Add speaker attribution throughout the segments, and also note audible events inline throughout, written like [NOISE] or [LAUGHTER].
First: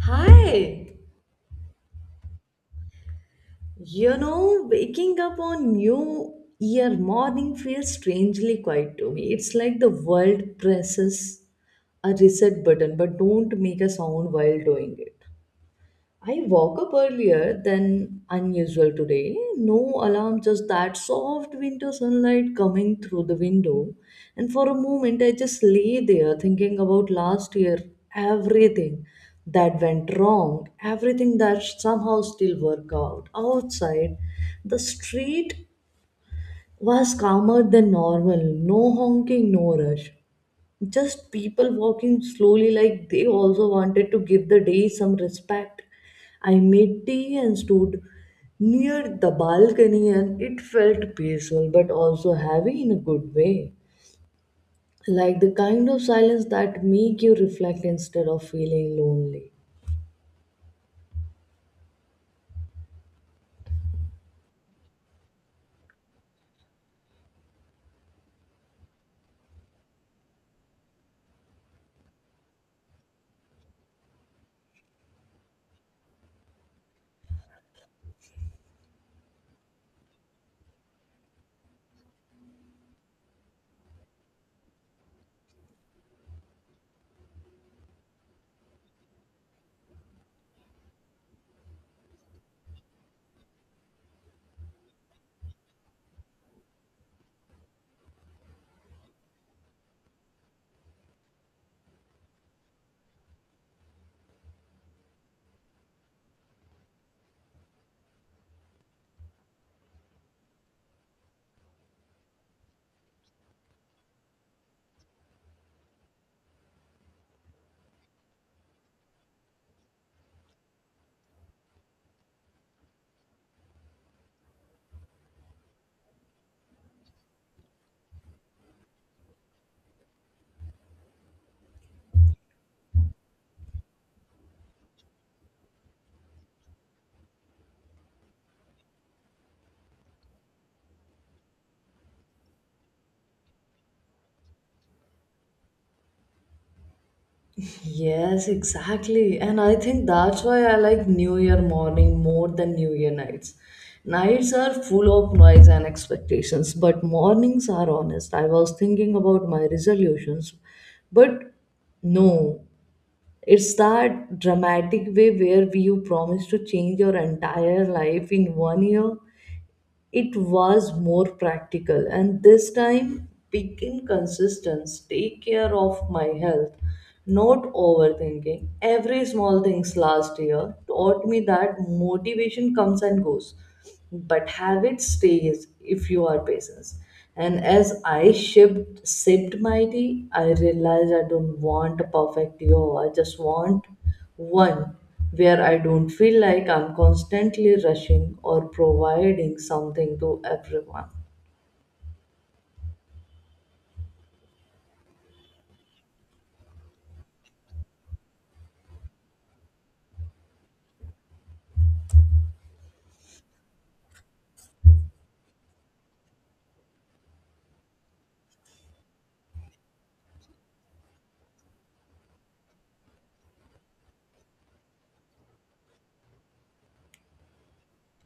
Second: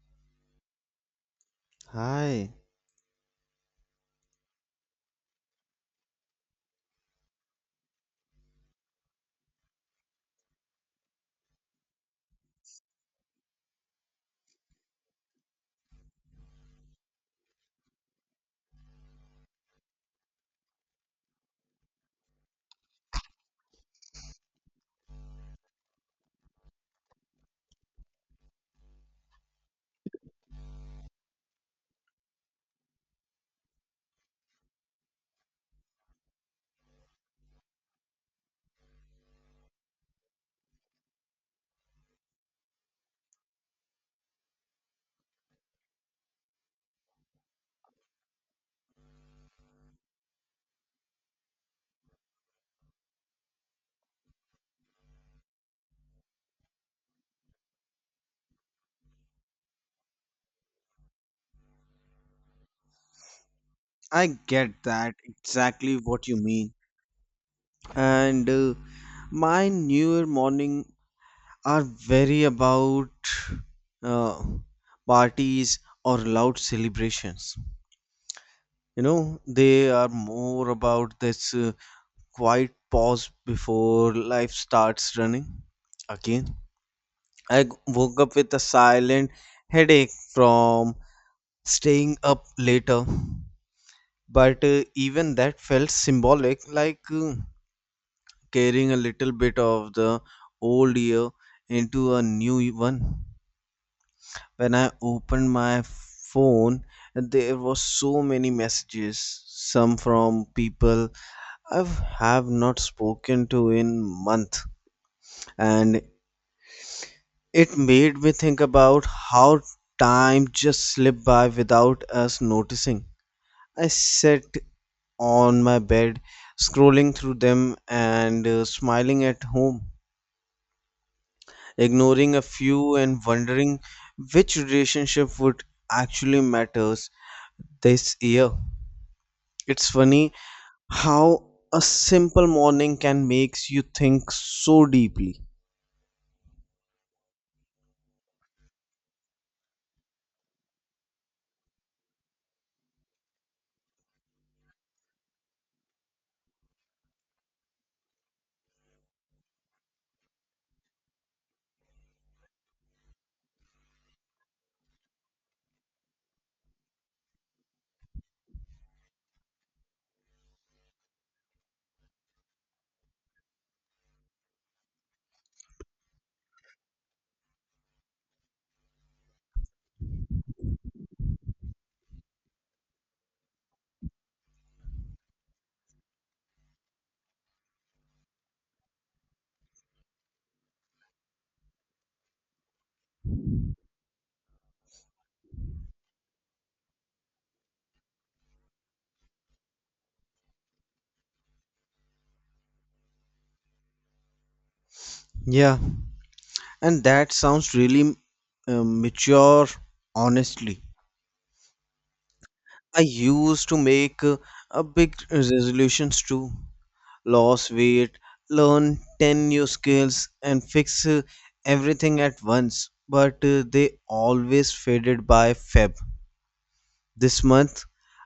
Speaker 1: Hi!
Speaker 2: Hi,
Speaker 1: You know, waking up on New Year morning feels strangely quiet to me. It's like the world presses a reset button but don't make a sound while doing it. I woke up earlier than unusual today. No alarm, just that soft winter sunlight coming through the window. And for a moment, I just lay there thinking about last year, everything that went wrong, everything that somehow still worked out. Outside, the street was calmer than normal, no honking, no rush, just people walking slowly like they also wanted to give the day some respect. I made tea and stood near the balcony, and it felt peaceful but also heavy in a good way, like the kind of silence that make you reflect instead of feeling lonely.
Speaker 2: I get that exactly what you mean. And my newer morning are very about uh, parties or loud celebrations. You know, they are more about this quiet pause before life starts running again. I woke up with a silent headache from staying up later, but even that felt symbolic, like, carrying a little bit of the old year into a new one. When I opened my phone, there were so many messages, some from people I have not spoken to in month, and it made me think about how time just slipped by without us noticing. I sat on my bed, scrolling through them and smiling at home ignoring a few and wondering which relationship would actually matters this year. It's funny how a simple morning can makes you think so deeply.
Speaker 1: Yes, exactly. And I think that's why I like New Year morning more than New Year nights. Nights are full of noise and expectations, but mornings are honest. I was thinking about my resolutions, but no, it's that dramatic way where you promise to change your entire life in one year. It was more practical, and this time begin consistence, take care of my health, not overthinking every small things. Last year taught me that motivation comes and goes, but habit stays if you are patient. And as I sipped my tea, I realized I don't want a perfect year, I just want one where I don't feel like I'm constantly rushing or providing something to everyone.
Speaker 2: Yeah, and that sounds really mature honestly. I used to make a big resolutions too loss weight, learn 10 new skills, and fix everything at once. But they always faded by Feb. This month,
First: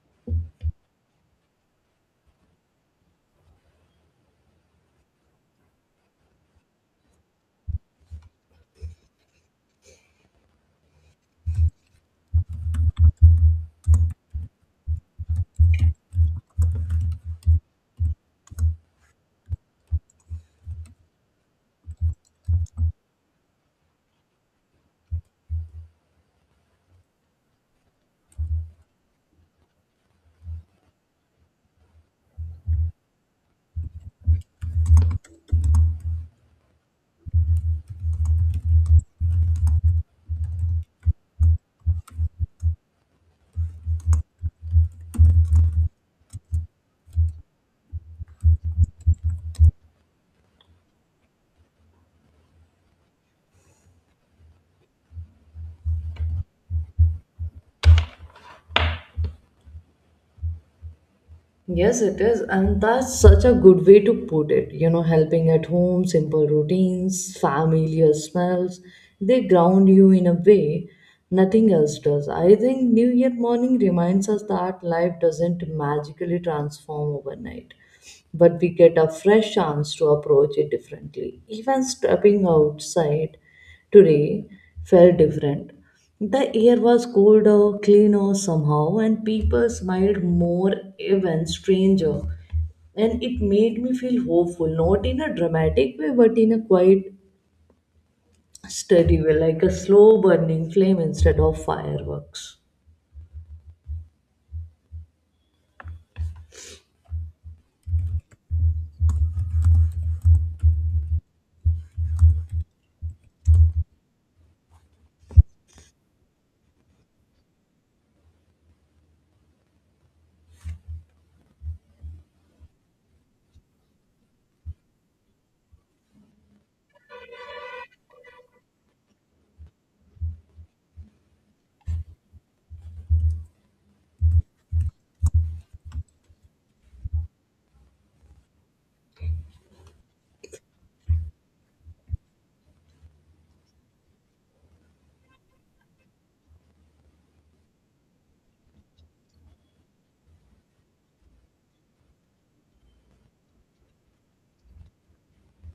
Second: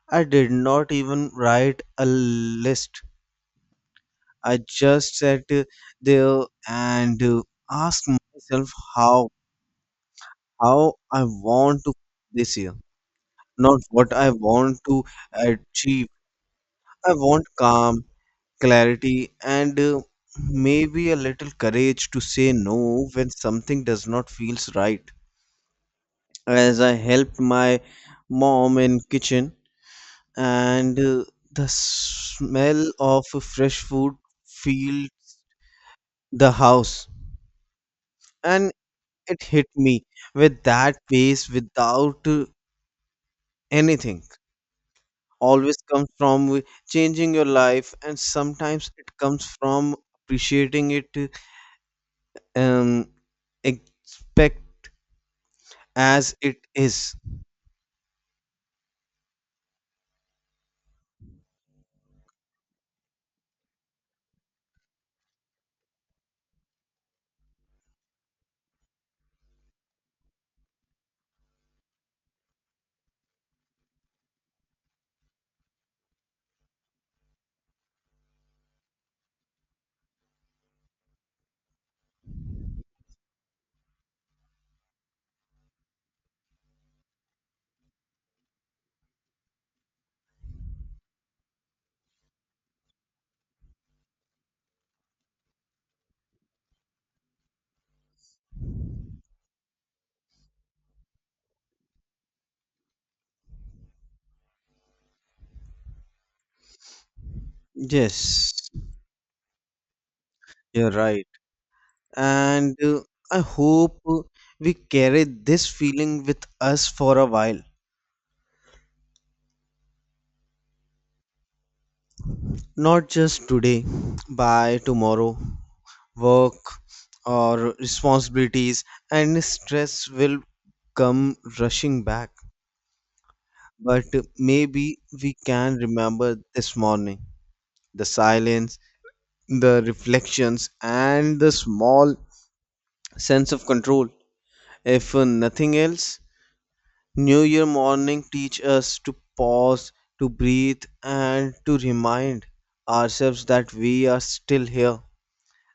Speaker 2: I did not even write a list. I just sat there and asked myself how I want to this year, not what I want to achieve. I want calm, clarity and maybe a little courage to say no when something does not feels right as I helped my mom in kitchen and the smell of fresh food filled the house and it hit me with that pace without anything always comes from changing your life and sometimes it comes from appreciating it um, expect as it is.
Speaker 1: Yes, it is, and that's such a good way to put it. You know, helping at home, simple routines, familiar smells, they ground you in a way nothing else does. I think New Year morning reminds us that life doesn't magically transform overnight, but we get a fresh chance to approach it differently. Even stepping outside today felt different. The air was colder, cleaner somehow, and people smiled more, even stranger. And it made me feel hopeful, not in a dramatic way, but in a quiet, steady way, like a slow burning flame instead of fireworks.
Speaker 2: Yes, you're right. And I hope we carry this feeling with us for a while. Not just today, by tomorrow, work or responsibilities and stress will come rushing back. But maybe we can remember this morning the silence, the reflections, and the small sense of control. If nothing else, New Year morning teach us to pause, to breathe, and to remind ourselves that we are still here,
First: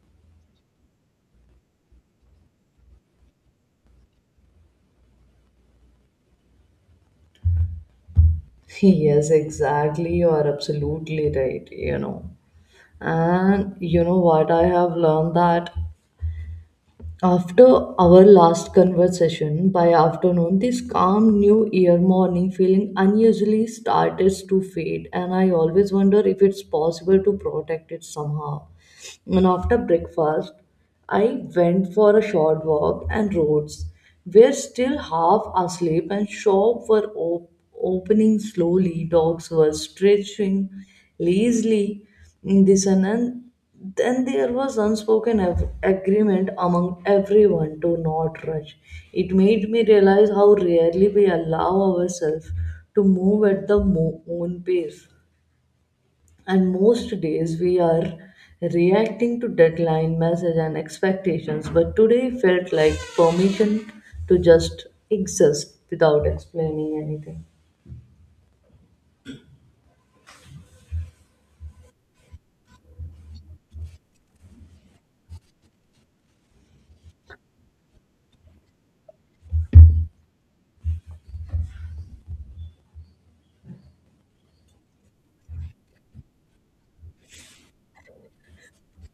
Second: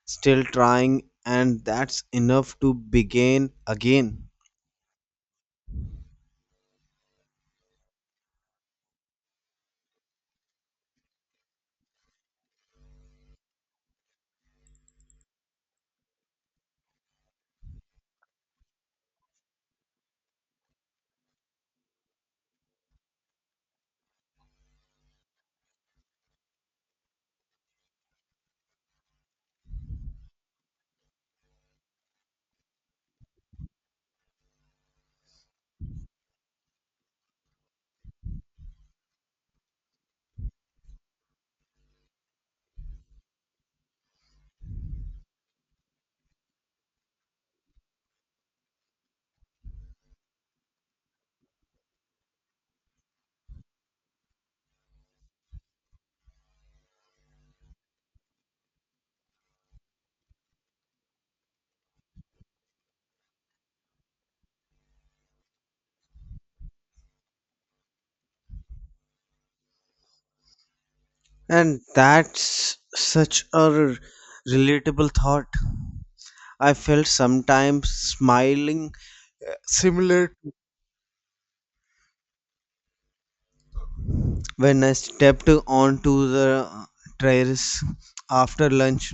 Speaker 2: still trying, and that's enough to begin again.
Speaker 1: [LAUGHS] Yes, exactly. You are absolutely right, you know. And you know what? I have learned that after our last conversation, by afternoon, this calm new year morning feeling unusually started to fade, and I always wonder if it's possible to protect it somehow. And after breakfast, I went for a short walk, and roads were still half asleep, and shops were opening slowly. Dogs were stretching lazily in the sun. Then there was unspoken agreement among everyone to not rush. It made me realize how rarely we allow ourselves to move at the own pace. And most days we are reacting to deadline, message, and expectations. But today felt like permission to just exist without explaining anything.
Speaker 2: And that's such a relatable thought. I felt sometimes smiling similar when I stepped onto the terrace after lunch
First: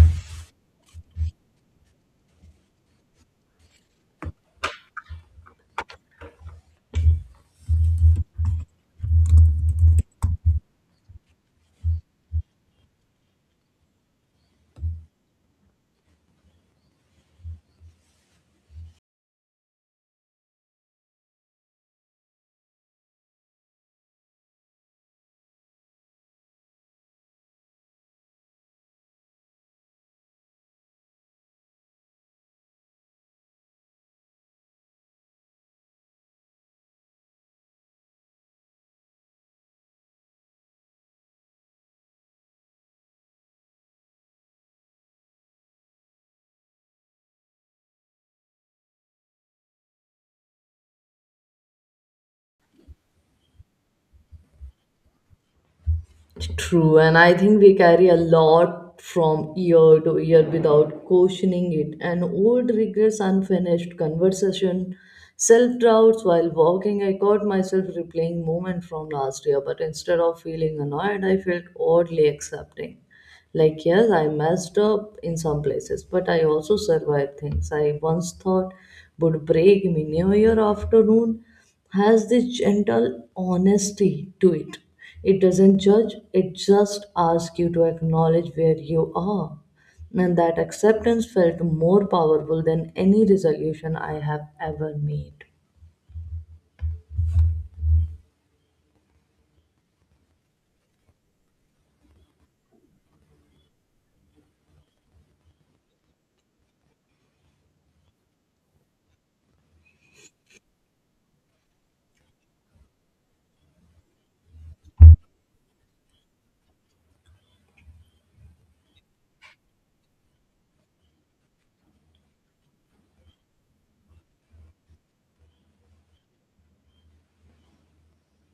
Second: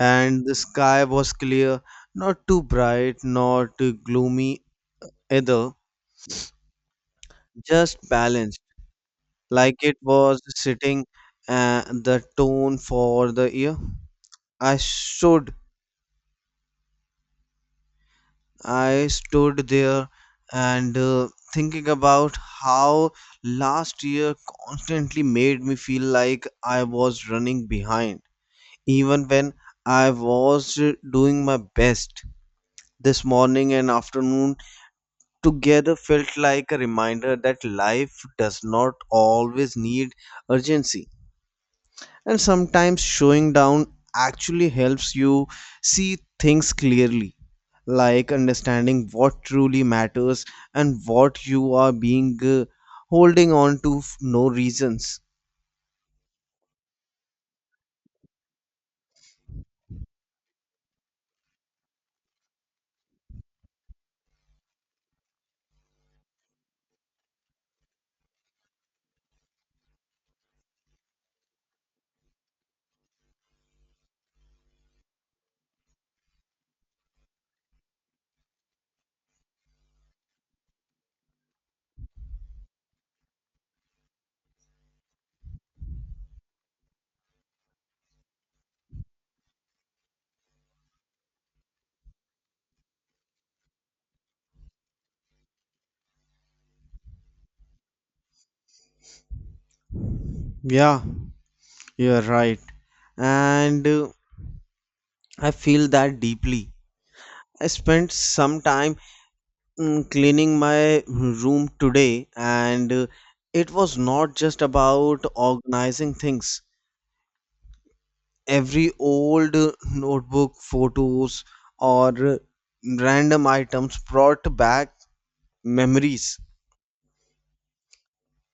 Speaker 2: and the sky was clear, not too bright, not too gloomy either, just balanced, like it was setting the tone for the year. I stood, I stood there and thinking about how last year constantly made me feel like I was running behind, even when I was doing my best. This morning and afternoon together felt like a reminder that life does not always need urgency. And sometimes showing down actually helps you see things clearly, like understanding what truly matters and what you are being holding on to no reasons.
Speaker 1: True, and I think we carry a lot from year to year without questioning it. And old regrets, unfinished conversation, self doubts while walking. I caught myself replaying moment from last year, but instead of feeling annoyed, I felt oddly accepting. Like, yes, I messed up in some places, but I also survived things I once thought would break me. New Year afternoon has this gentle honesty to it. It doesn't judge, it just asks you to acknowledge where you are. And that acceptance felt more powerful than any resolution I have ever made.
Speaker 2: Yeah, you're right. And I feel that deeply. I spent some time cleaning my room today and it was not just about organizing things every old notebook photos or random items brought back memories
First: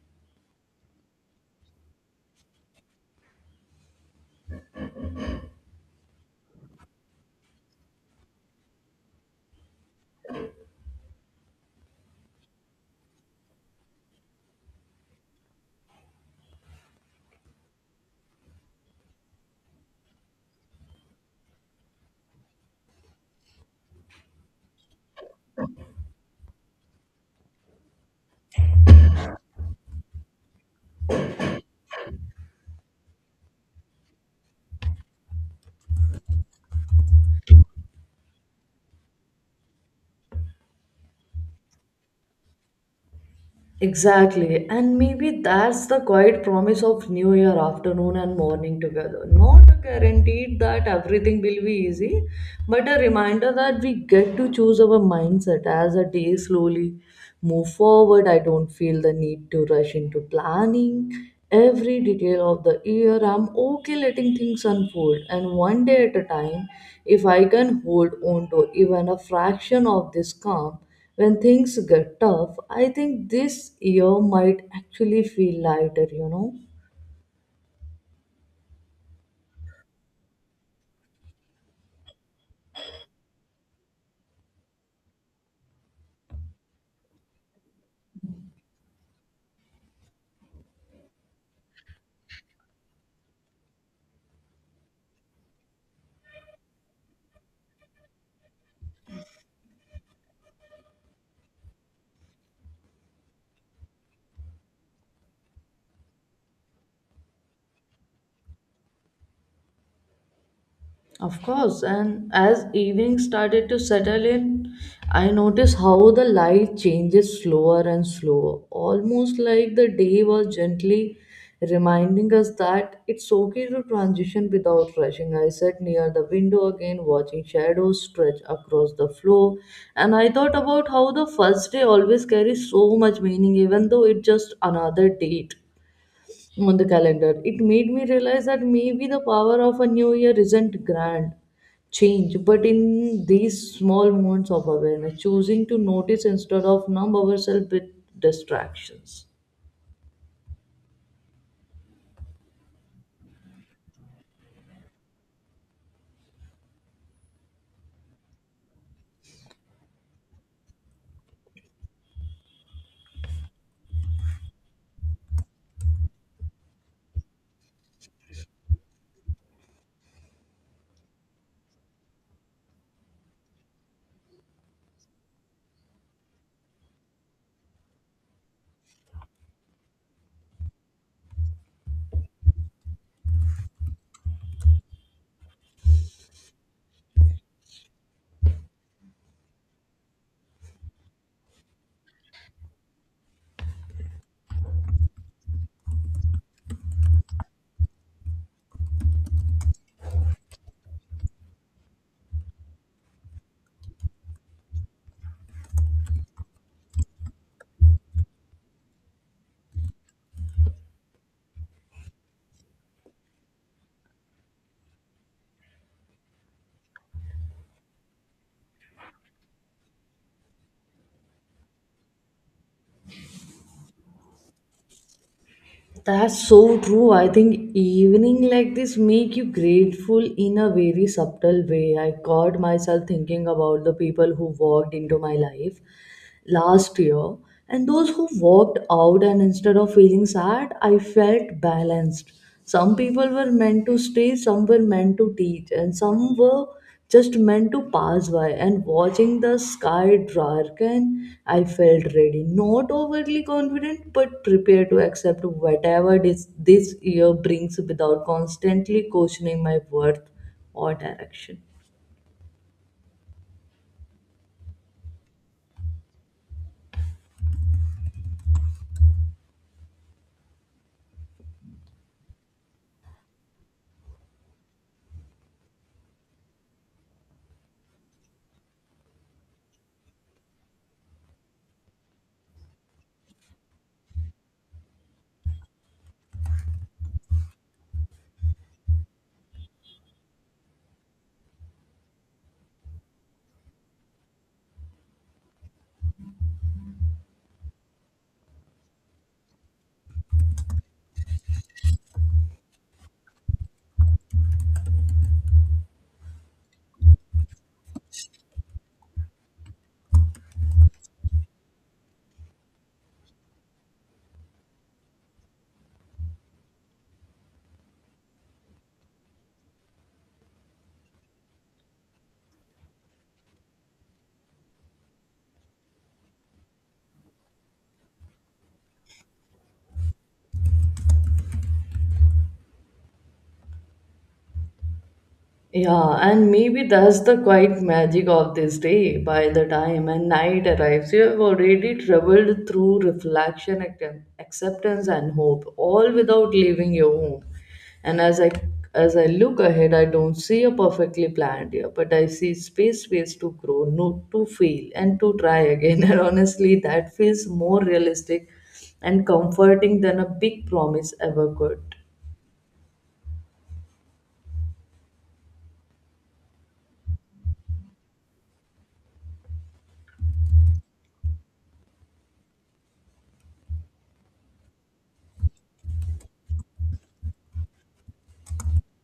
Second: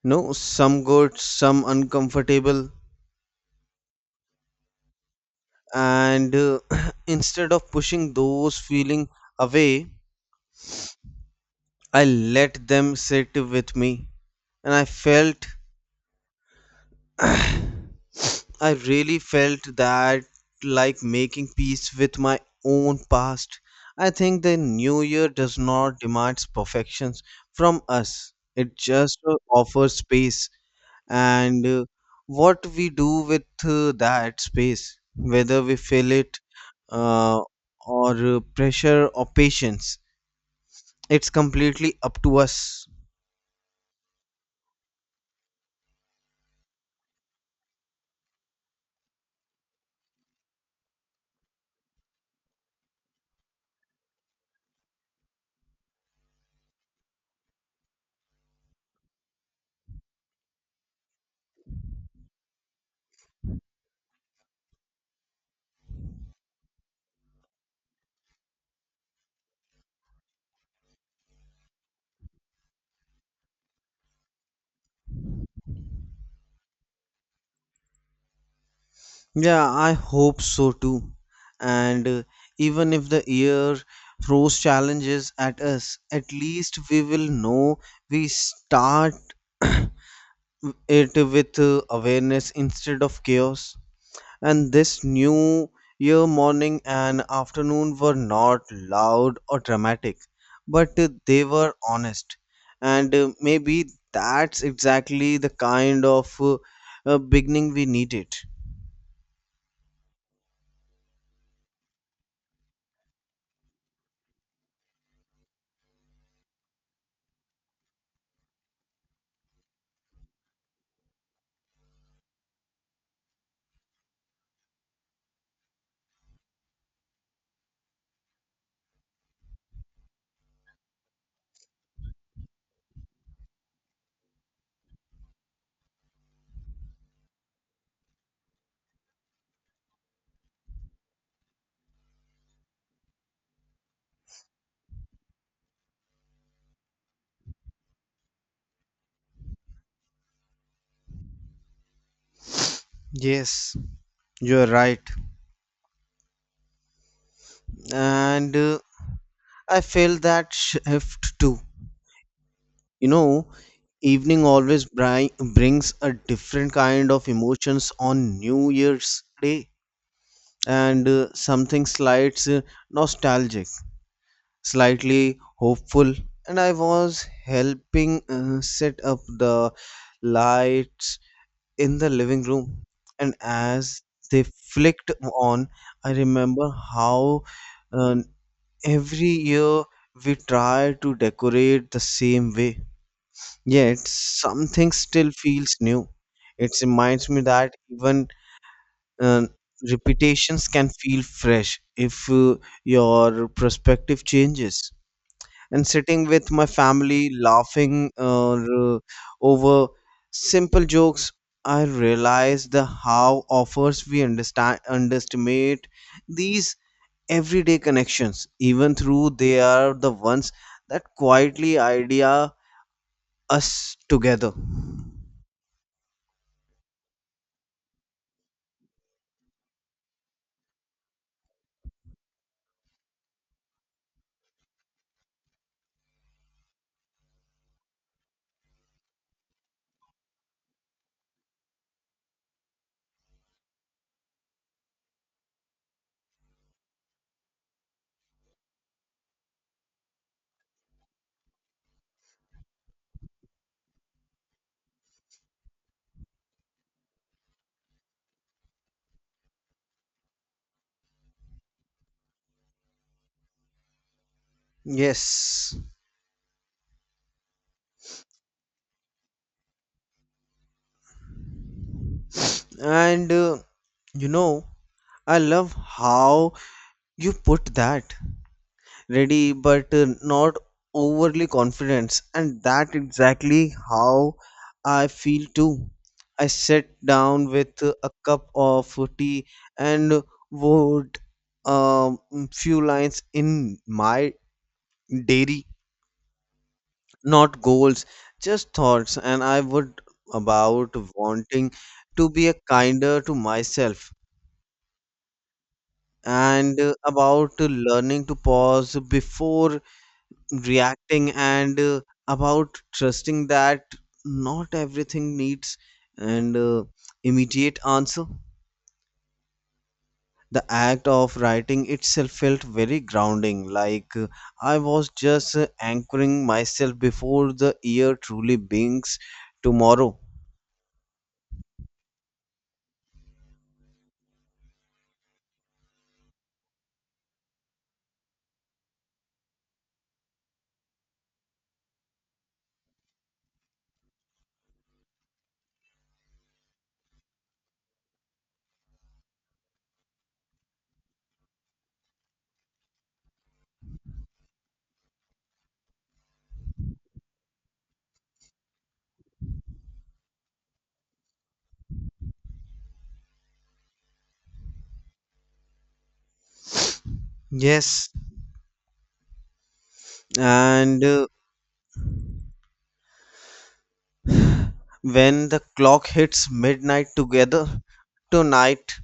Speaker 2: no some good some uncomfortable and [CLEARS THROAT] instead of pushing those feeling away I let them sit with me and I really felt that like making peace with my own past. I think the new year does not demand perfections from us. It just offers space and what we do with that space, whether we fill it uh, or pressure or patience, it's completely up to us.
Speaker 1: Exactly, and maybe that's the quiet promise of New Year afternoon and morning together. Not a guaranteed that everything will be easy, but a reminder that we get to choose our mindset as a day slowly move forward. I don't feel the need to rush into planning every detail of the year. I'm okay letting things unfold, and one day at a time, if I can hold on to even a fraction of this calm. When things get tough, I think this year might actually feel lighter, you know.
Speaker 2: Yeah, I hope so too. And even if the year throws challenges at us, at least we will know we start [COUGHS] [CLEARS THROAT] it with awareness instead of chaos. And this new year morning and afternoon were not loud or dramatic, but they were honest. And maybe that's exactly the kind of beginning we needed.
Speaker 1: Of course, and as evening started to settle in, I noticed how the light changes slower and slower, almost like the day was gently reminding us that it's okay to transition without rushing. I sat near the window again, watching shadows stretch across the floor, and I thought about how the first day always carries so much meaning, even though it's just another date on the calendar. It made me realize that maybe the power of a new year isn't grand change, but in these small moments of awareness, choosing to notice instead of numb ourselves with distractions.
Speaker 2: Yes. You're right. And I feel that shift too. You know, evening always brings a different kind of emotions on New Year's Day. And something slight nostalgic, slightly hopeful. And I was helping set up the lights in the living room. And as they flicked on, I remember how. Uh, Every year we try to decorate the same way, yet something still feels new. It reminds me that even uh, repetitions can feel fresh if your perspective changes. And sitting with my family laughing over simple jokes, I realize the how offers we understand underestimate these everyday connections even through they are the ones that quietly idea us together.
Speaker 1: That's so true. I think evening like this make you grateful in a very subtle way. I caught myself thinking about the people who walked into my life last year and those who walked out, and instead of feeling sad, I felt balanced. Some people were meant to stay, some were meant to teach, and some were just meant to pass by. And watching the sky darken, I felt ready, not overly confident but prepared to accept whatever this year brings without constantly questioning my worth or direction.
Speaker 2: Yes, and you know, I love how you put that ready but not overly confidence and that exactly how I feel too. I sit down with a cup of tea and wrote a few lines in my diary, not goals, just thoughts, and I would about wanting to be a kinder to myself and about learning to pause before reacting and about trusting that not everything needs an immediate answer. The act of writing itself felt very grounding, like I was just anchoring myself before the year truly brings tomorrow.
Speaker 1: Yeah, and maybe that's the quiet magic of this day. By the time and night arrives, you have already traveled through reflection, acceptance, and hope, all without leaving your home. And as I look ahead, I don't see a perfectly planned year, but I see space, space to grow, no, to fail, and to try again. [LAUGHS] And honestly, that feels more realistic and comforting than a big promise ever could.
Speaker 2: Yes, and when the clock hits midnight together tonight,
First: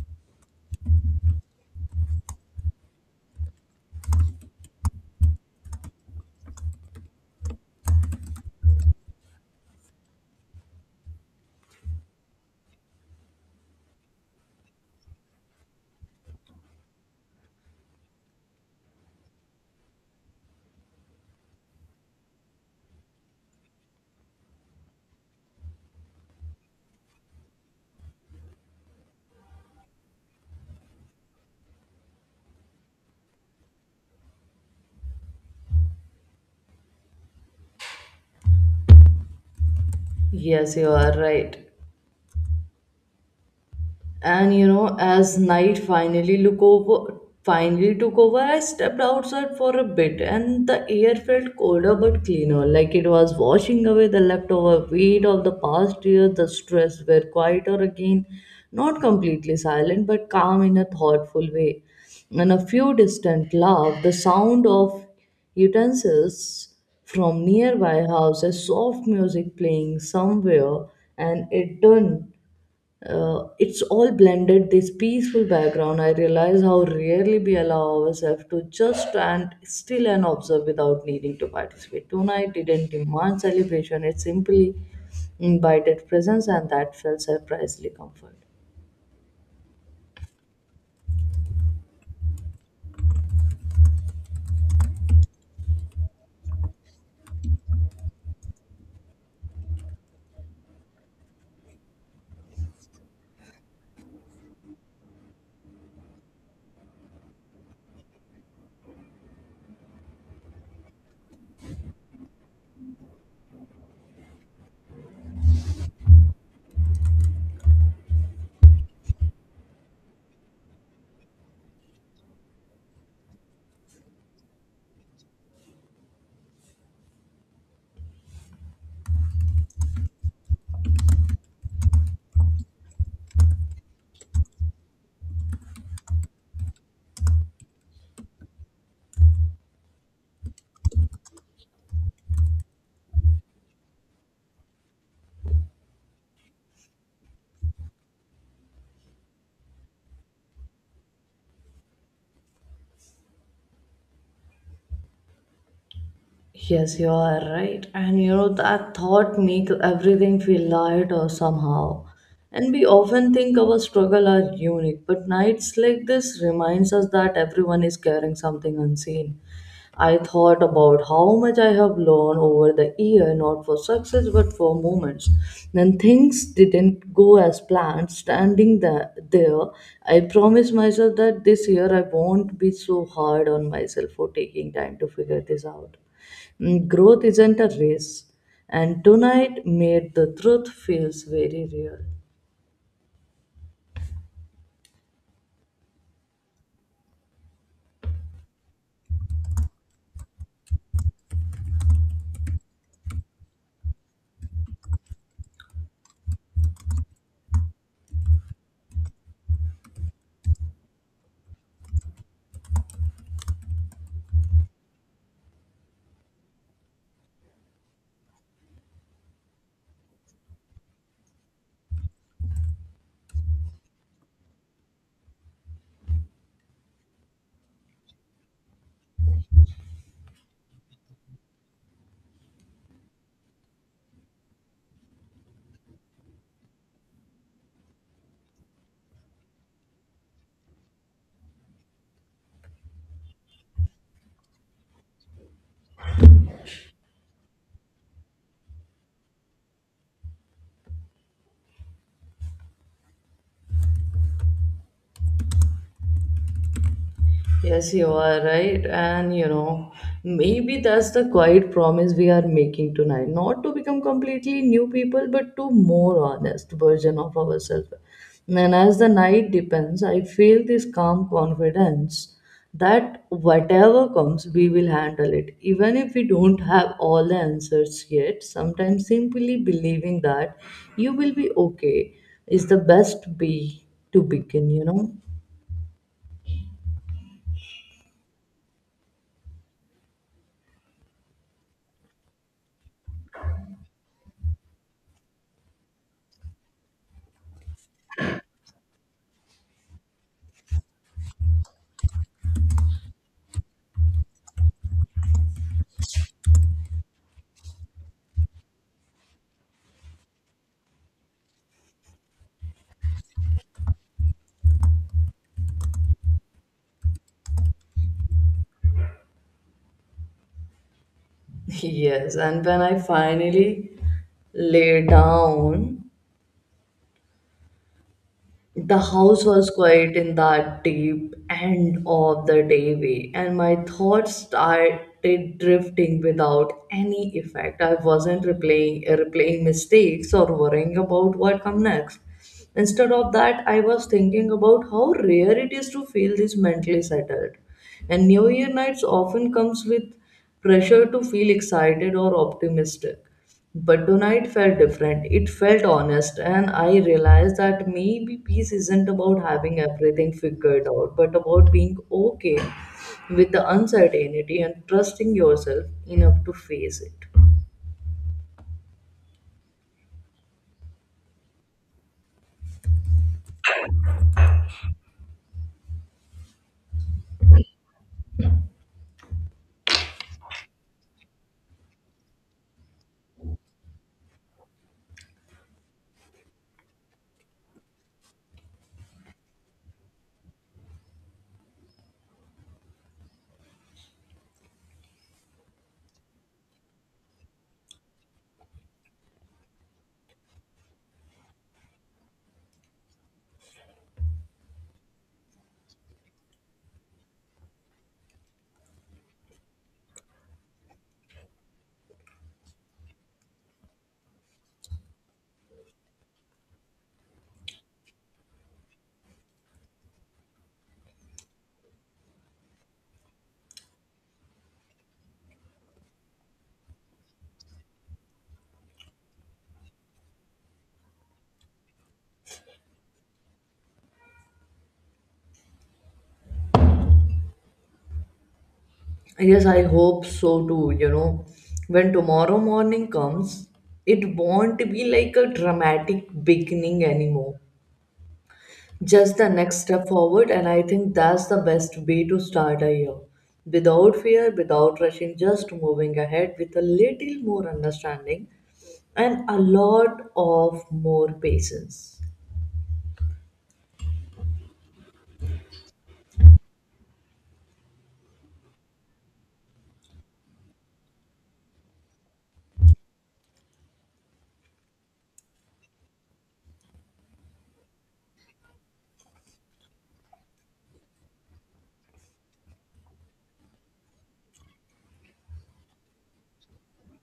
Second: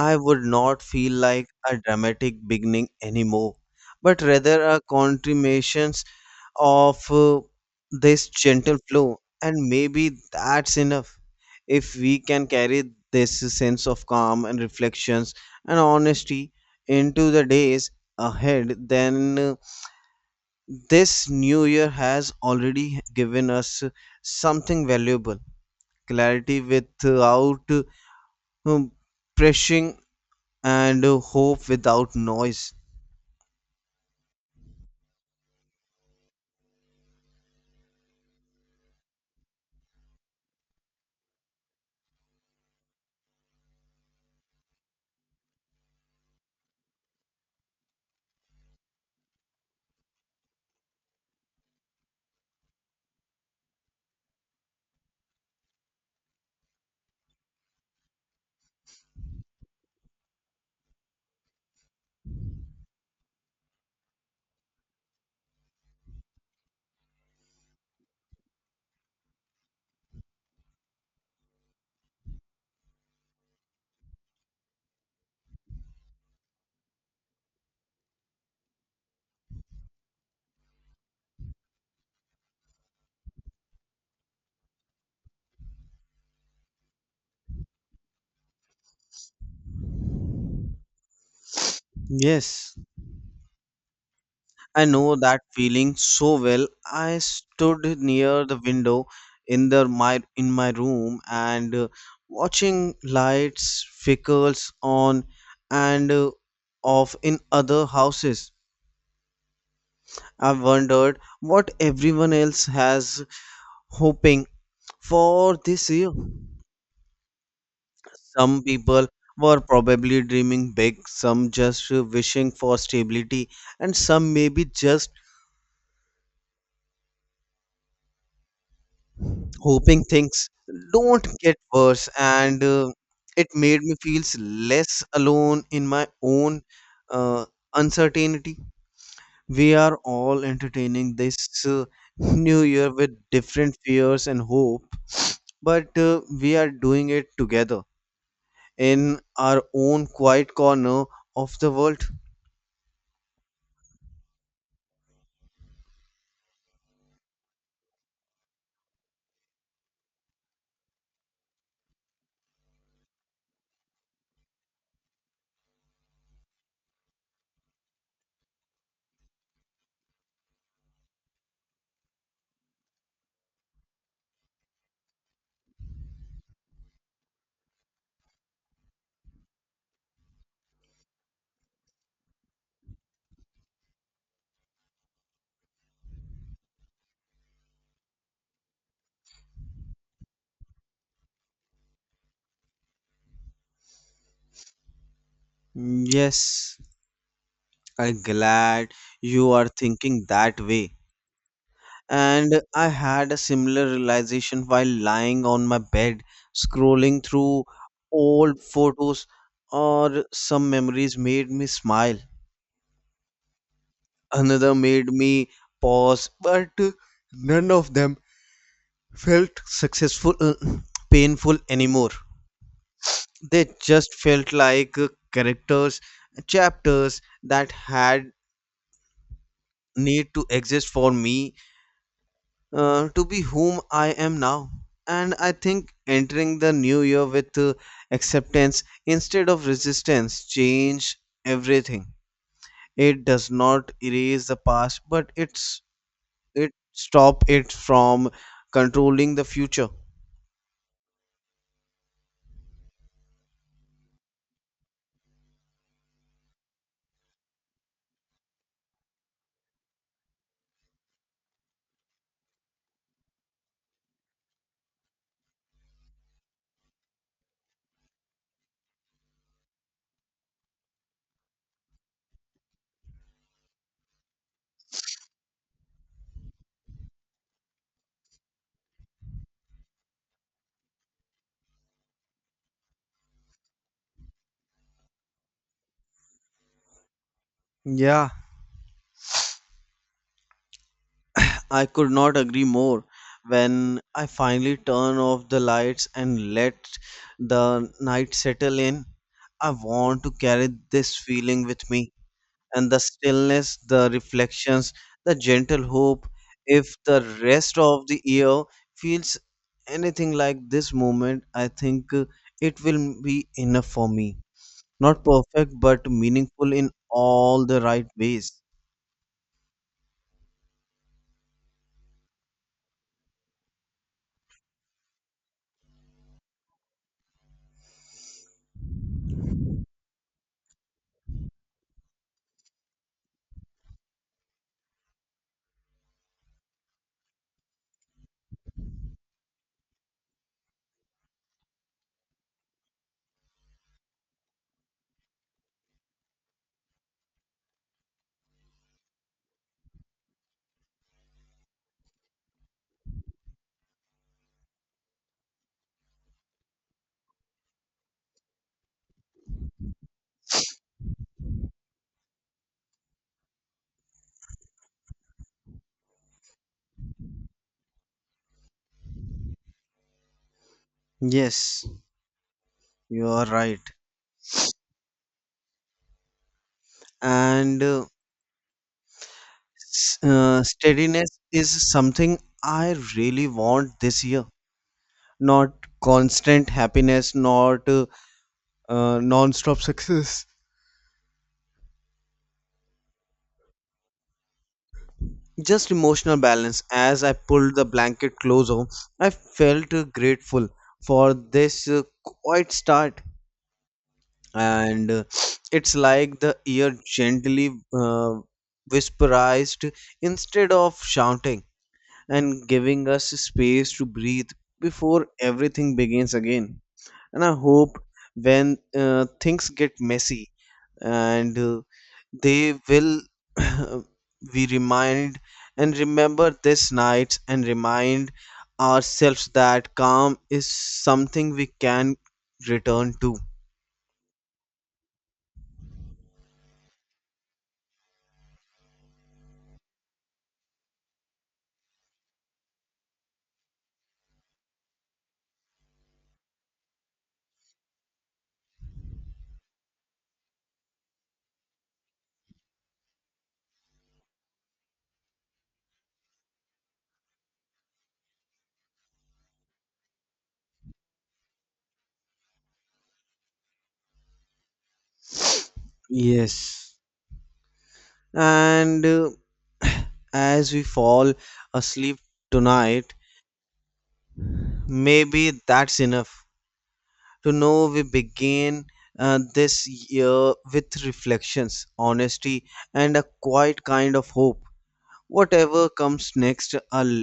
Speaker 2: I would not feel like a dramatic beginning anymore, but rather a continuation of this gentle flow. And maybe that's enough. If we can carry this sense of calm and reflections and honesty into the days ahead, then this new year has already given us something valuable, clarity without um, pressing, and hope without noise.
Speaker 1: Yes, you are right. And you know, as night finally took over, I stepped outside for a bit, and the air felt colder but cleaner, like it was washing away the leftover weight of the past year. The stress were quieter again, not completely silent, but calm in a thoughtful way. And a few distant laugh, the sound of utensils from nearby house, a soft music playing somewhere, and it's all blended this peaceful background. I realize how rarely we allow ourselves to just stand still and observe without needing to participate. Tonight didn't demand celebration, it simply invited presence, and that felt surprisingly comforting.
Speaker 2: Yes, I know that feeling so well. I stood near the window in my room and watching lights flickers on and off in other houses. I wondered what everyone else has hoping for this year. Some people were probably dreaming big, some just wishing for stability, and some maybe just hoping things don't get worse. And it made me feel less alone in my own uh, uncertainty. We are all entertaining this uh, new year with different fears and hope, but we are doing it together in our own quiet corner of the world.
Speaker 1: Yes, you are right. And you know, that thought makes everything feel lighter somehow. And we often think our struggle are unique, but nights like this reminds us that everyone is carrying something unseen. I thought about how much I have learned over the year, not for success but for moments. When things didn't go as planned, standing there, I promised myself that this year I won't be so hard on myself for taking time to figure this out. Mm, growth isn't a race, and tonight made the truth feels very real.
Speaker 2: Yes. I'm glad you are thinking that way. And I had a similar realization while lying on my bed, scrolling through old photos or some memories made me smile. Another made me pause, but none of them felt successful, painful anymore. They just felt like characters, chapters that had need to exist for me to be whom I am now. And I think entering the new year with acceptance instead of resistance change everything. It does not erase the past, but it stop it from controlling the future.
Speaker 1: Yes, you are right. And you know, maybe that's the quiet promise we are making tonight. Not to become completely new people, but to more honest version of ourselves. And as the night depends, I feel this calm confidence that whatever comes, we will handle it. Even if we don't have all the answers yet, sometimes simply believing that you will be okay is the best way to begin, you know.
Speaker 2: Yeah, I could not agree more. When I finally turn off the lights and let the night settle in, I want to carry this feeling with me and the stillness, the reflections, the gentle hope. If the rest of the year feels anything like this moment, I think it will be enough for me. Not perfect, but meaningful in all the right ways.
Speaker 1: Yes, and when I finally lay down, the house was quiet in that deep end of the day way, and my thoughts started drifting without any effect. I wasn't replaying, replaying mistakes or worrying about what come next. Instead of that, I was thinking about how rare it is to feel this mentally settled. And New Year nights often comes with pressure to feel excited or optimistic. But tonight felt different. It felt honest, and I realized that maybe peace isn't about having everything figured out, but about being okay with the uncertainty and trusting yourself enough to face it.
Speaker 2: Yes, you are right. And steadiness is something I really want this year. Not constant happiness, not non-stop [LAUGHS] success, just emotional balance. As I pulled the blanket closer, I felt grateful for this quiet start and it's like the ear gently whisperized instead of shouting and giving us space to breathe before everything begins again. And I hope when things get messy and they will [CLEARS THROAT] we remind and remember this night and remind ourselves that calm is something we can return to.
Speaker 1: Yes, I hope so too. You know, when tomorrow morning comes, it won't be like a dramatic beginning anymore. Just the next step forward, and I think that's the best way to start a year, without fear, without rushing, just moving ahead with a little more understanding and a lot of more patience.
Speaker 2: Yes, and [CLEARS THROAT] as we fall asleep tonight, maybe that's enough to know we begin this year with reflections, honesty and a quiet kind of hope. Whatever comes next, I'll,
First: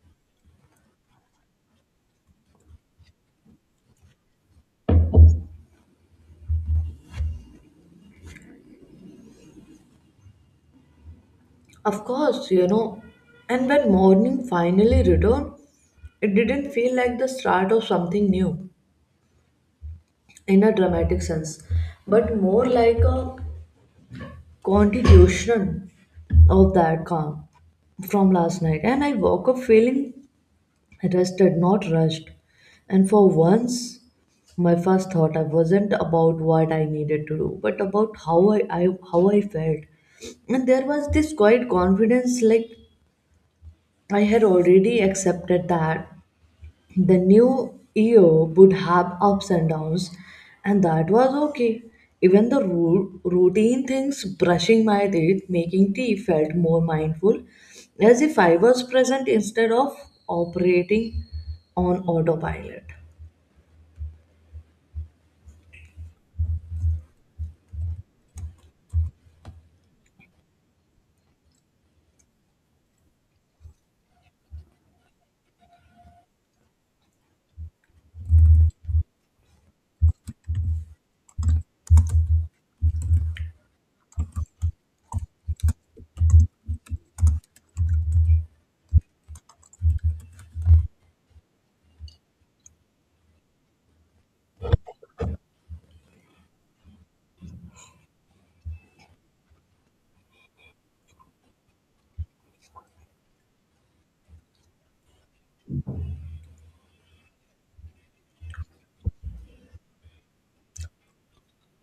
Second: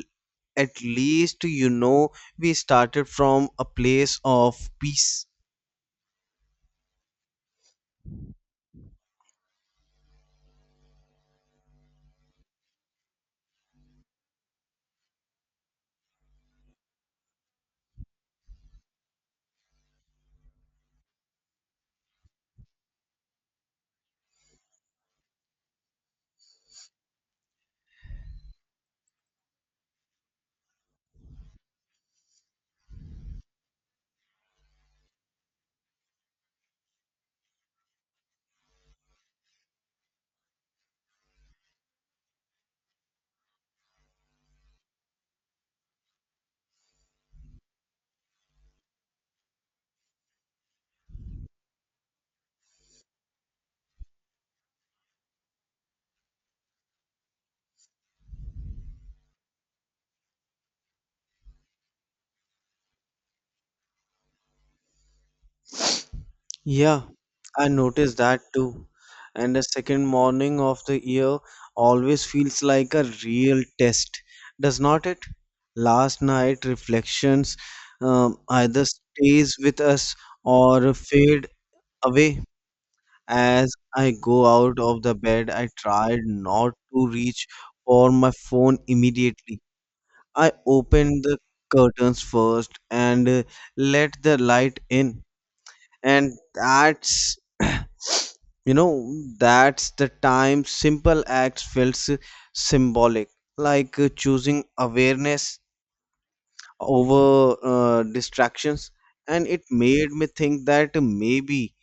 Speaker 2: at least you know, we started from a place of peace.
Speaker 1: Of course, you know. And when morning finally returned, it didn't feel like the start of something new in a dramatic sense, but more like a continuation of that calm from last night. And I woke up feeling rested, not rushed. And for once, my first thought I wasn't about what I needed to do, but about how I felt. And there was this quiet confidence, like I had already accepted that the new year would have ups and downs, and that was okay. Even the routine things, brushing my teeth, making tea, felt more mindful, as if I was present instead of operating on autopilot.
Speaker 2: Yeah, I noticed that too. And the second morning of the year always feels like a real test, does not it? Last night reflections either stays with us or fade away. As I go out of the bed, I tried not to reach for my phone immediately. I opened the curtains first and let the light in. And that's, [CLEARS THROAT] you know, that's the time simple acts felt symbolic, like choosing awareness over distractions. And it made me think that maybe,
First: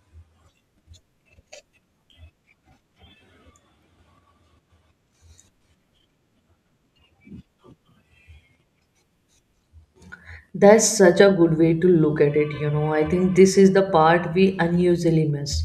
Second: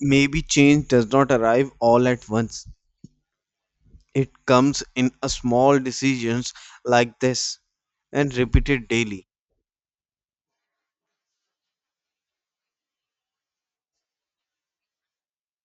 Speaker 2: maybe change does not arrive all at once. It comes in a small decisions like this and repeated daily.
Speaker 1: That's such a good way to look at it, you know. I think this is the part we unusually miss.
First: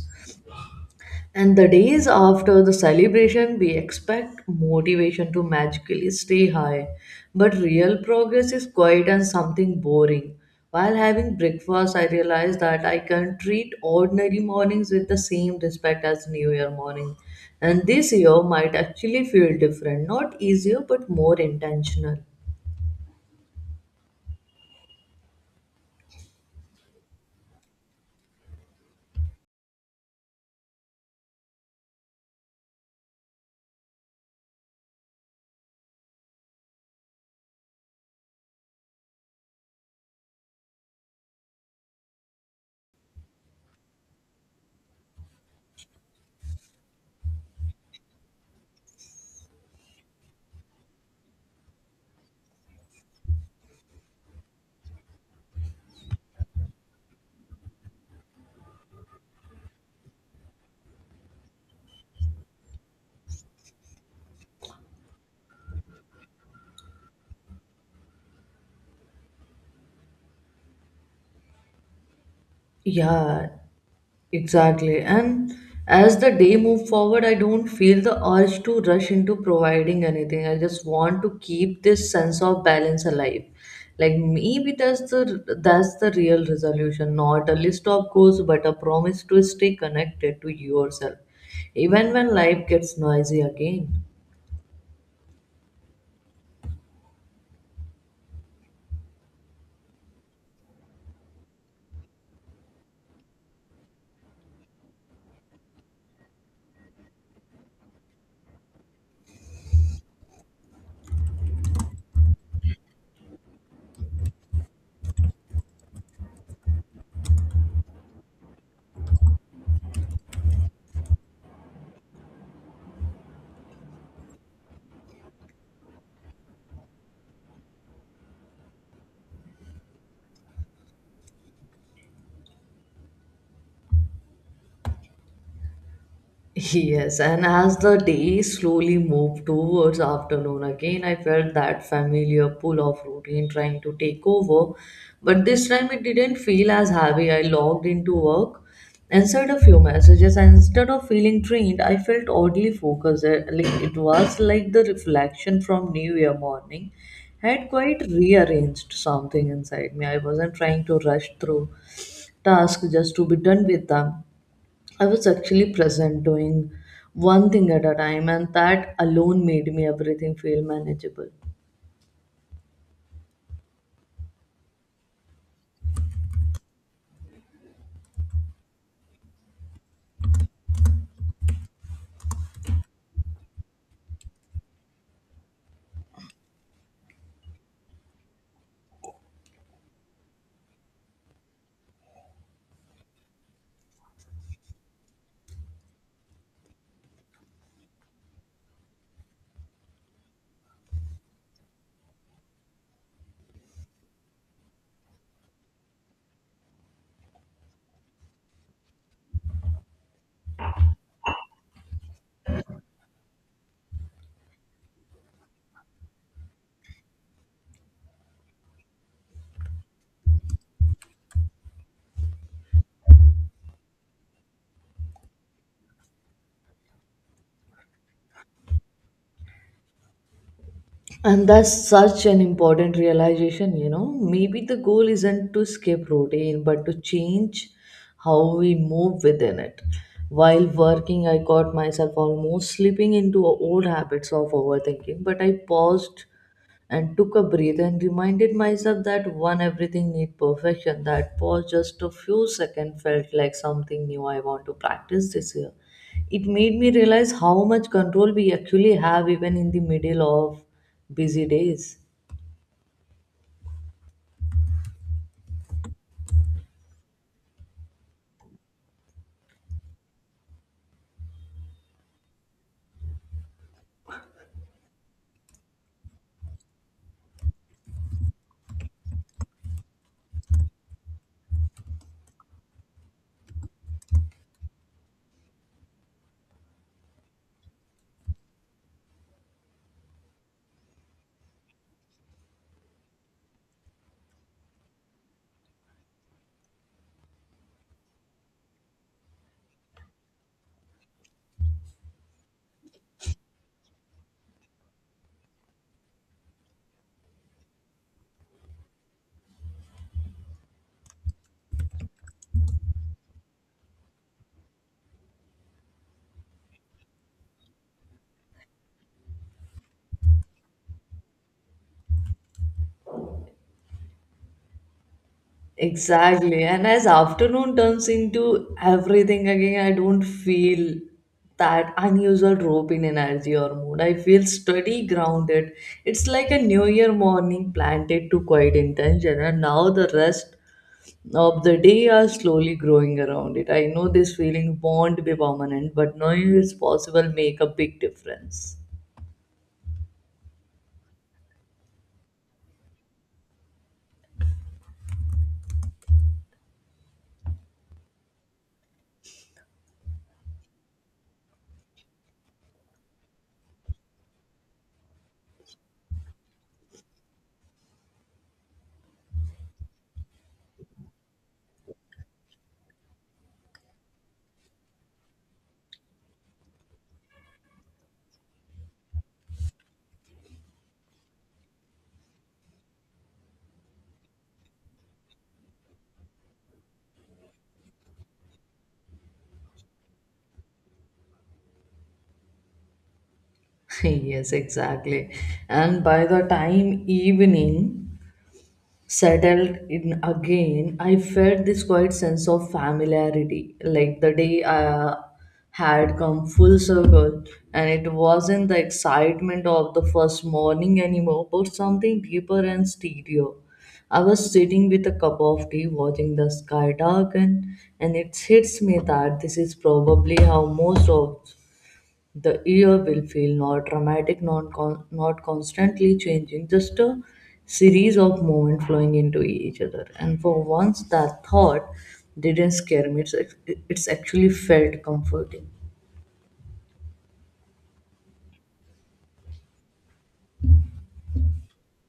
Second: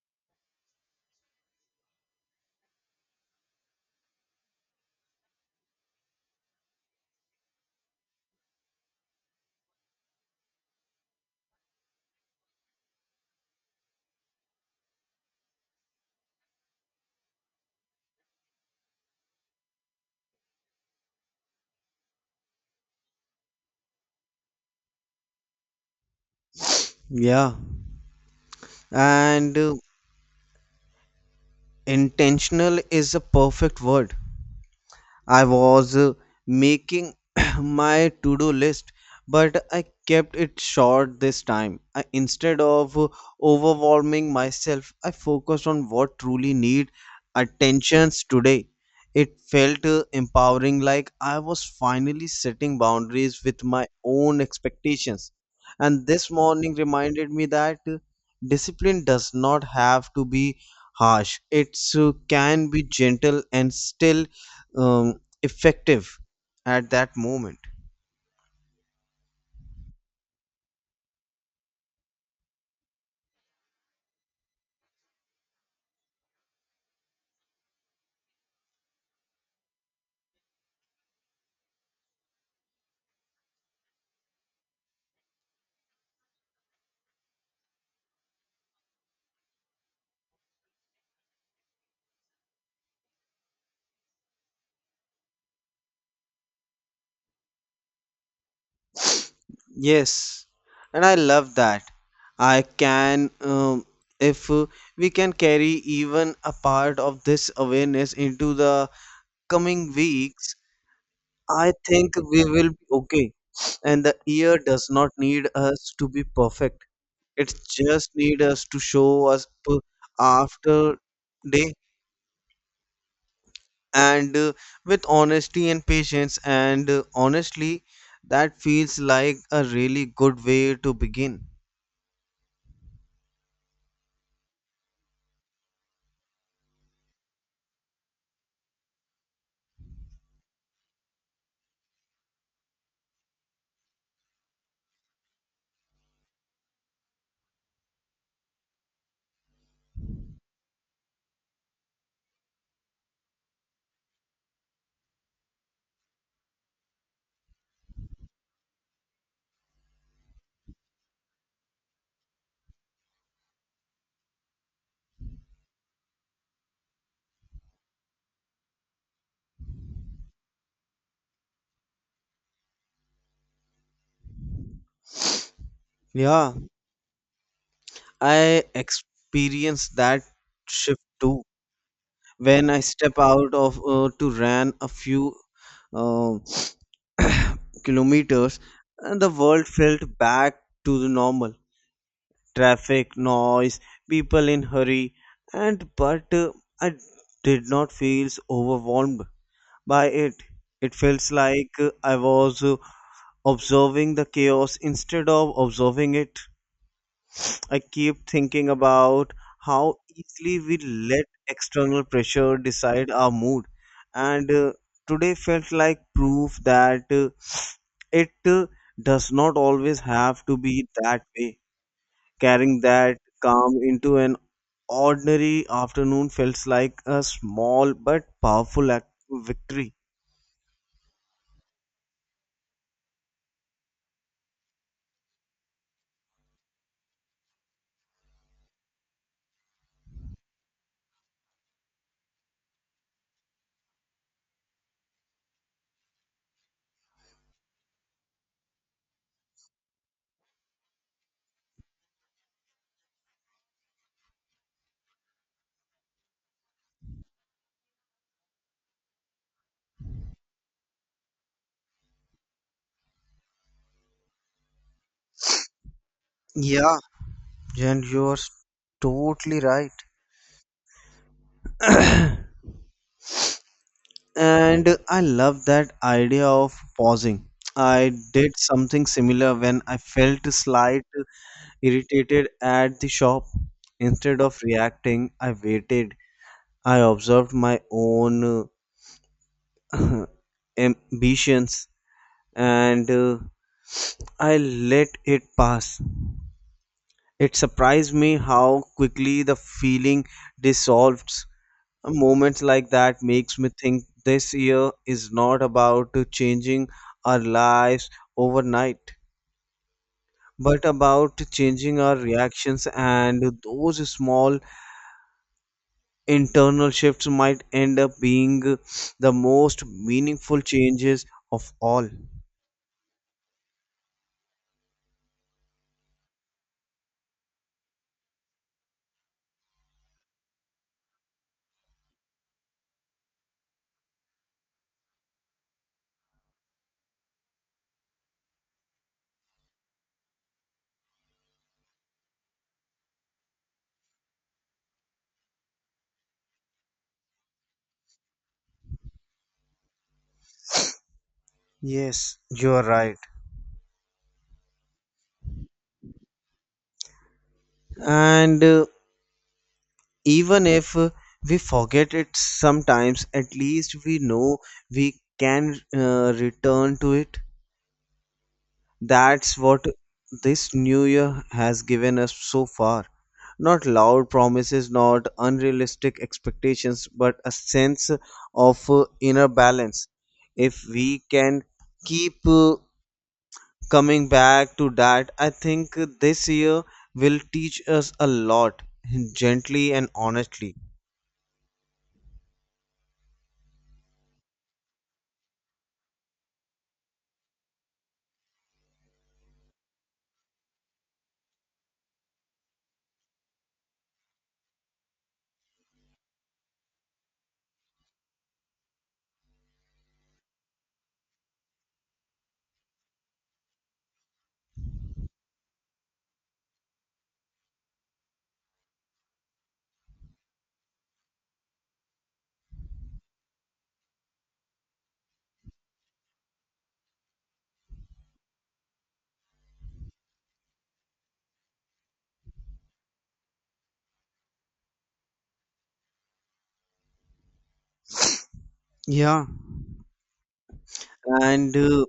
Speaker 1: And the days after the celebration, we expect motivation to magically stay high. But real progress is quiet and something boring. While having breakfast, I realized that I can treat ordinary mornings with the same respect as New Year morning. And this year might actually feel different, not easier, but more intentional.
Speaker 2: Yeah. And intentional is a perfect word. I was making [COUGHS] [CLEARS THROAT] my to do list, but I kept it short this time. I, instead of overwhelming myself, I focused on what truly need attentions today. It felt empowering, like I was finally setting boundaries with my own expectations. And this morning reminded me that discipline does not have to be harsh. It can be gentle and still um, effective at that moment.
Speaker 1: Yeah, exactly. And as the day move forward, I don't feel the urge to rush into providing anything. I just want to keep this sense of balance alive. Like maybe that's the real resolution, not a list of goals, but a promise to stay connected to yourself, even when life gets noisy again.
Speaker 2: Yes, and I love that. I can if we can carry even a part of this awareness into the coming weeks, I think we will be okay. And the year does not need us to be perfect, it just need us to show us after day and with honesty and patience and honestly that feels like a really good way to begin.
Speaker 1: Yes, and as the day slowly moved towards afternoon again, I felt that familiar pull of routine trying to take over. But this time it didn't feel as heavy. I logged into work, answered a few messages, and instead of feeling drained, I felt oddly focused. Like it was like the reflection from New Year morning had quite rearranged something inside me. I wasn't trying to rush through tasks just to be done with them. I was actually present doing one thing at a time, and that alone made me everything feel manageable.
Speaker 2: Yeah, I experienced that shift too when I step out of to run a few uh, [COUGHS] [CLEARS THROAT] kilometers and the world felt back to the normal, traffic noise, people in hurry and but I did not feel overwhelmed by it. It feels like I was observing the chaos instead of observing it. I keep thinking about how easily we let external pressure decide our mood, and today felt like proof that it does not always have to be that way. Carrying that calm into an ordinary afternoon feels like a small but powerful act of victory.
Speaker 1: And that's such an important realization, you know. Maybe the goal isn't to escape routine, but to change how we move within it. While working, I caught myself almost slipping into old habits of overthinking, but I paused and took a breath and reminded myself that one everything need perfection. That pause just a few seconds felt like something new. I want to practice this year. It made me realize how much control we actually have even in the middle of busy days.
Speaker 2: Yeah, and you're totally right. And I love that idea of pausing. I did something similar when I felt slight irritated at the shop. Instead of reacting, I waited. I observed my own uh, [CLEARS THROAT] ambitions and I let it pass. It surprised me how quickly the feeling dissolved. A moment like that makes me think this year is not about changing our lives overnight, but about changing our reactions, and those small internal shifts might end up being the most meaningful changes of all.
Speaker 1: Exactly. And as afternoon turns into everything again, I don't feel that unusual drop in energy or mood. I feel steady, grounded. It's like a new year morning planted to quiet intention, and now the rest of the day are slowly growing around it. I know this feeling won't be permanent, but knowing it's possible make a big difference.
Speaker 2: Yes, you are right. And even if we forget it sometimes, at least we know we can return to it. That's what this new year has given us so far. Not loud promises, not unrealistic expectations, but a sense of inner balance. If we can keep coming back to that, I think this year will teach us a lot, gently and honestly.
Speaker 1: [LAUGHS] Yes, exactly. And by the time evening settled in again, I felt this quiet sense of familiarity. Like the day had come full circle, and it wasn't the excitement of the first morning anymore, but something deeper and steadier. I was sitting with a cup of tea, watching the sky darken, and it hits me that this is probably how most of the ear will feel, not dramatic, not constantly changing, just a series of movement flowing into each other. And for once, that thought didn't scare me. It's it's actually felt comforting.
Speaker 2: Yeah. And uh,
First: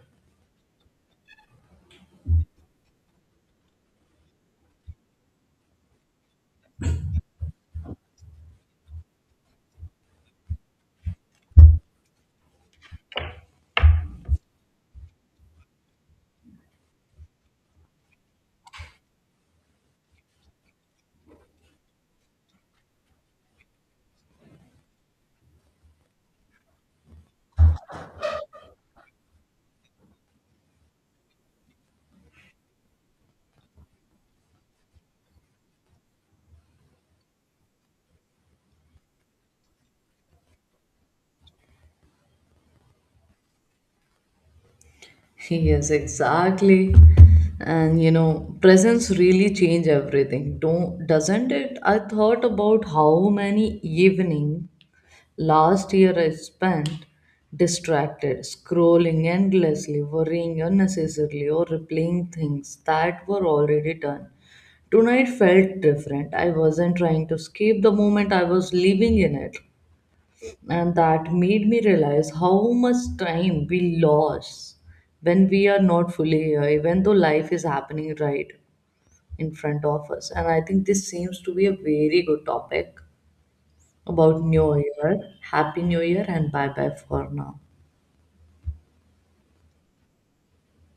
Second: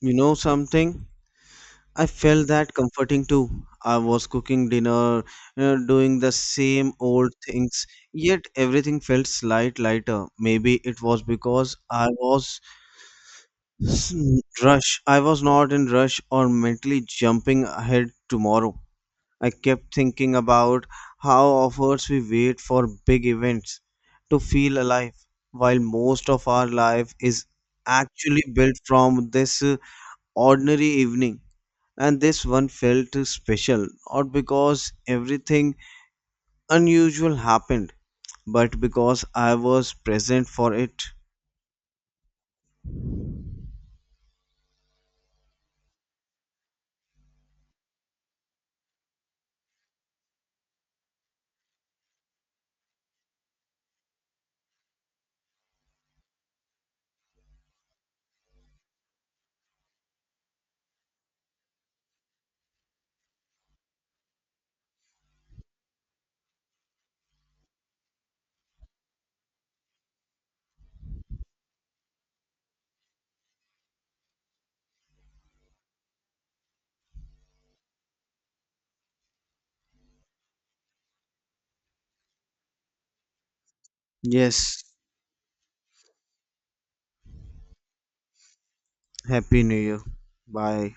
Speaker 2: you know something? I felt that comforting too. I was cooking dinner, doing the same old things, yet everything felt slight lighter. Maybe it was because I was s- not in rush or mentally jumping ahead tomorrow. I kept thinking about how offers we wait for big events to feel alive, while most of our life is actually built from this ordinary evening, and this one felt special, not because everything unusual happened, but because I was present for it.
Speaker 1: [LAUGHS] Yes, exactly. And you know, presence really change everything, don't doesn't it? I thought about how many evening last year I spent distracted, scrolling endlessly, worrying unnecessarily, or replaying things that were already done. Tonight felt different. I wasn't trying to escape the moment, I was living in it. And that made me realize how much time we lose when we are not fully here, even though life is happening right in front of us. And I think this seems to be a very good topic about New
Speaker 2: Yes,
Speaker 1: Year. Happy New Year and bye bye for now.
Speaker 2: happy new year, bye.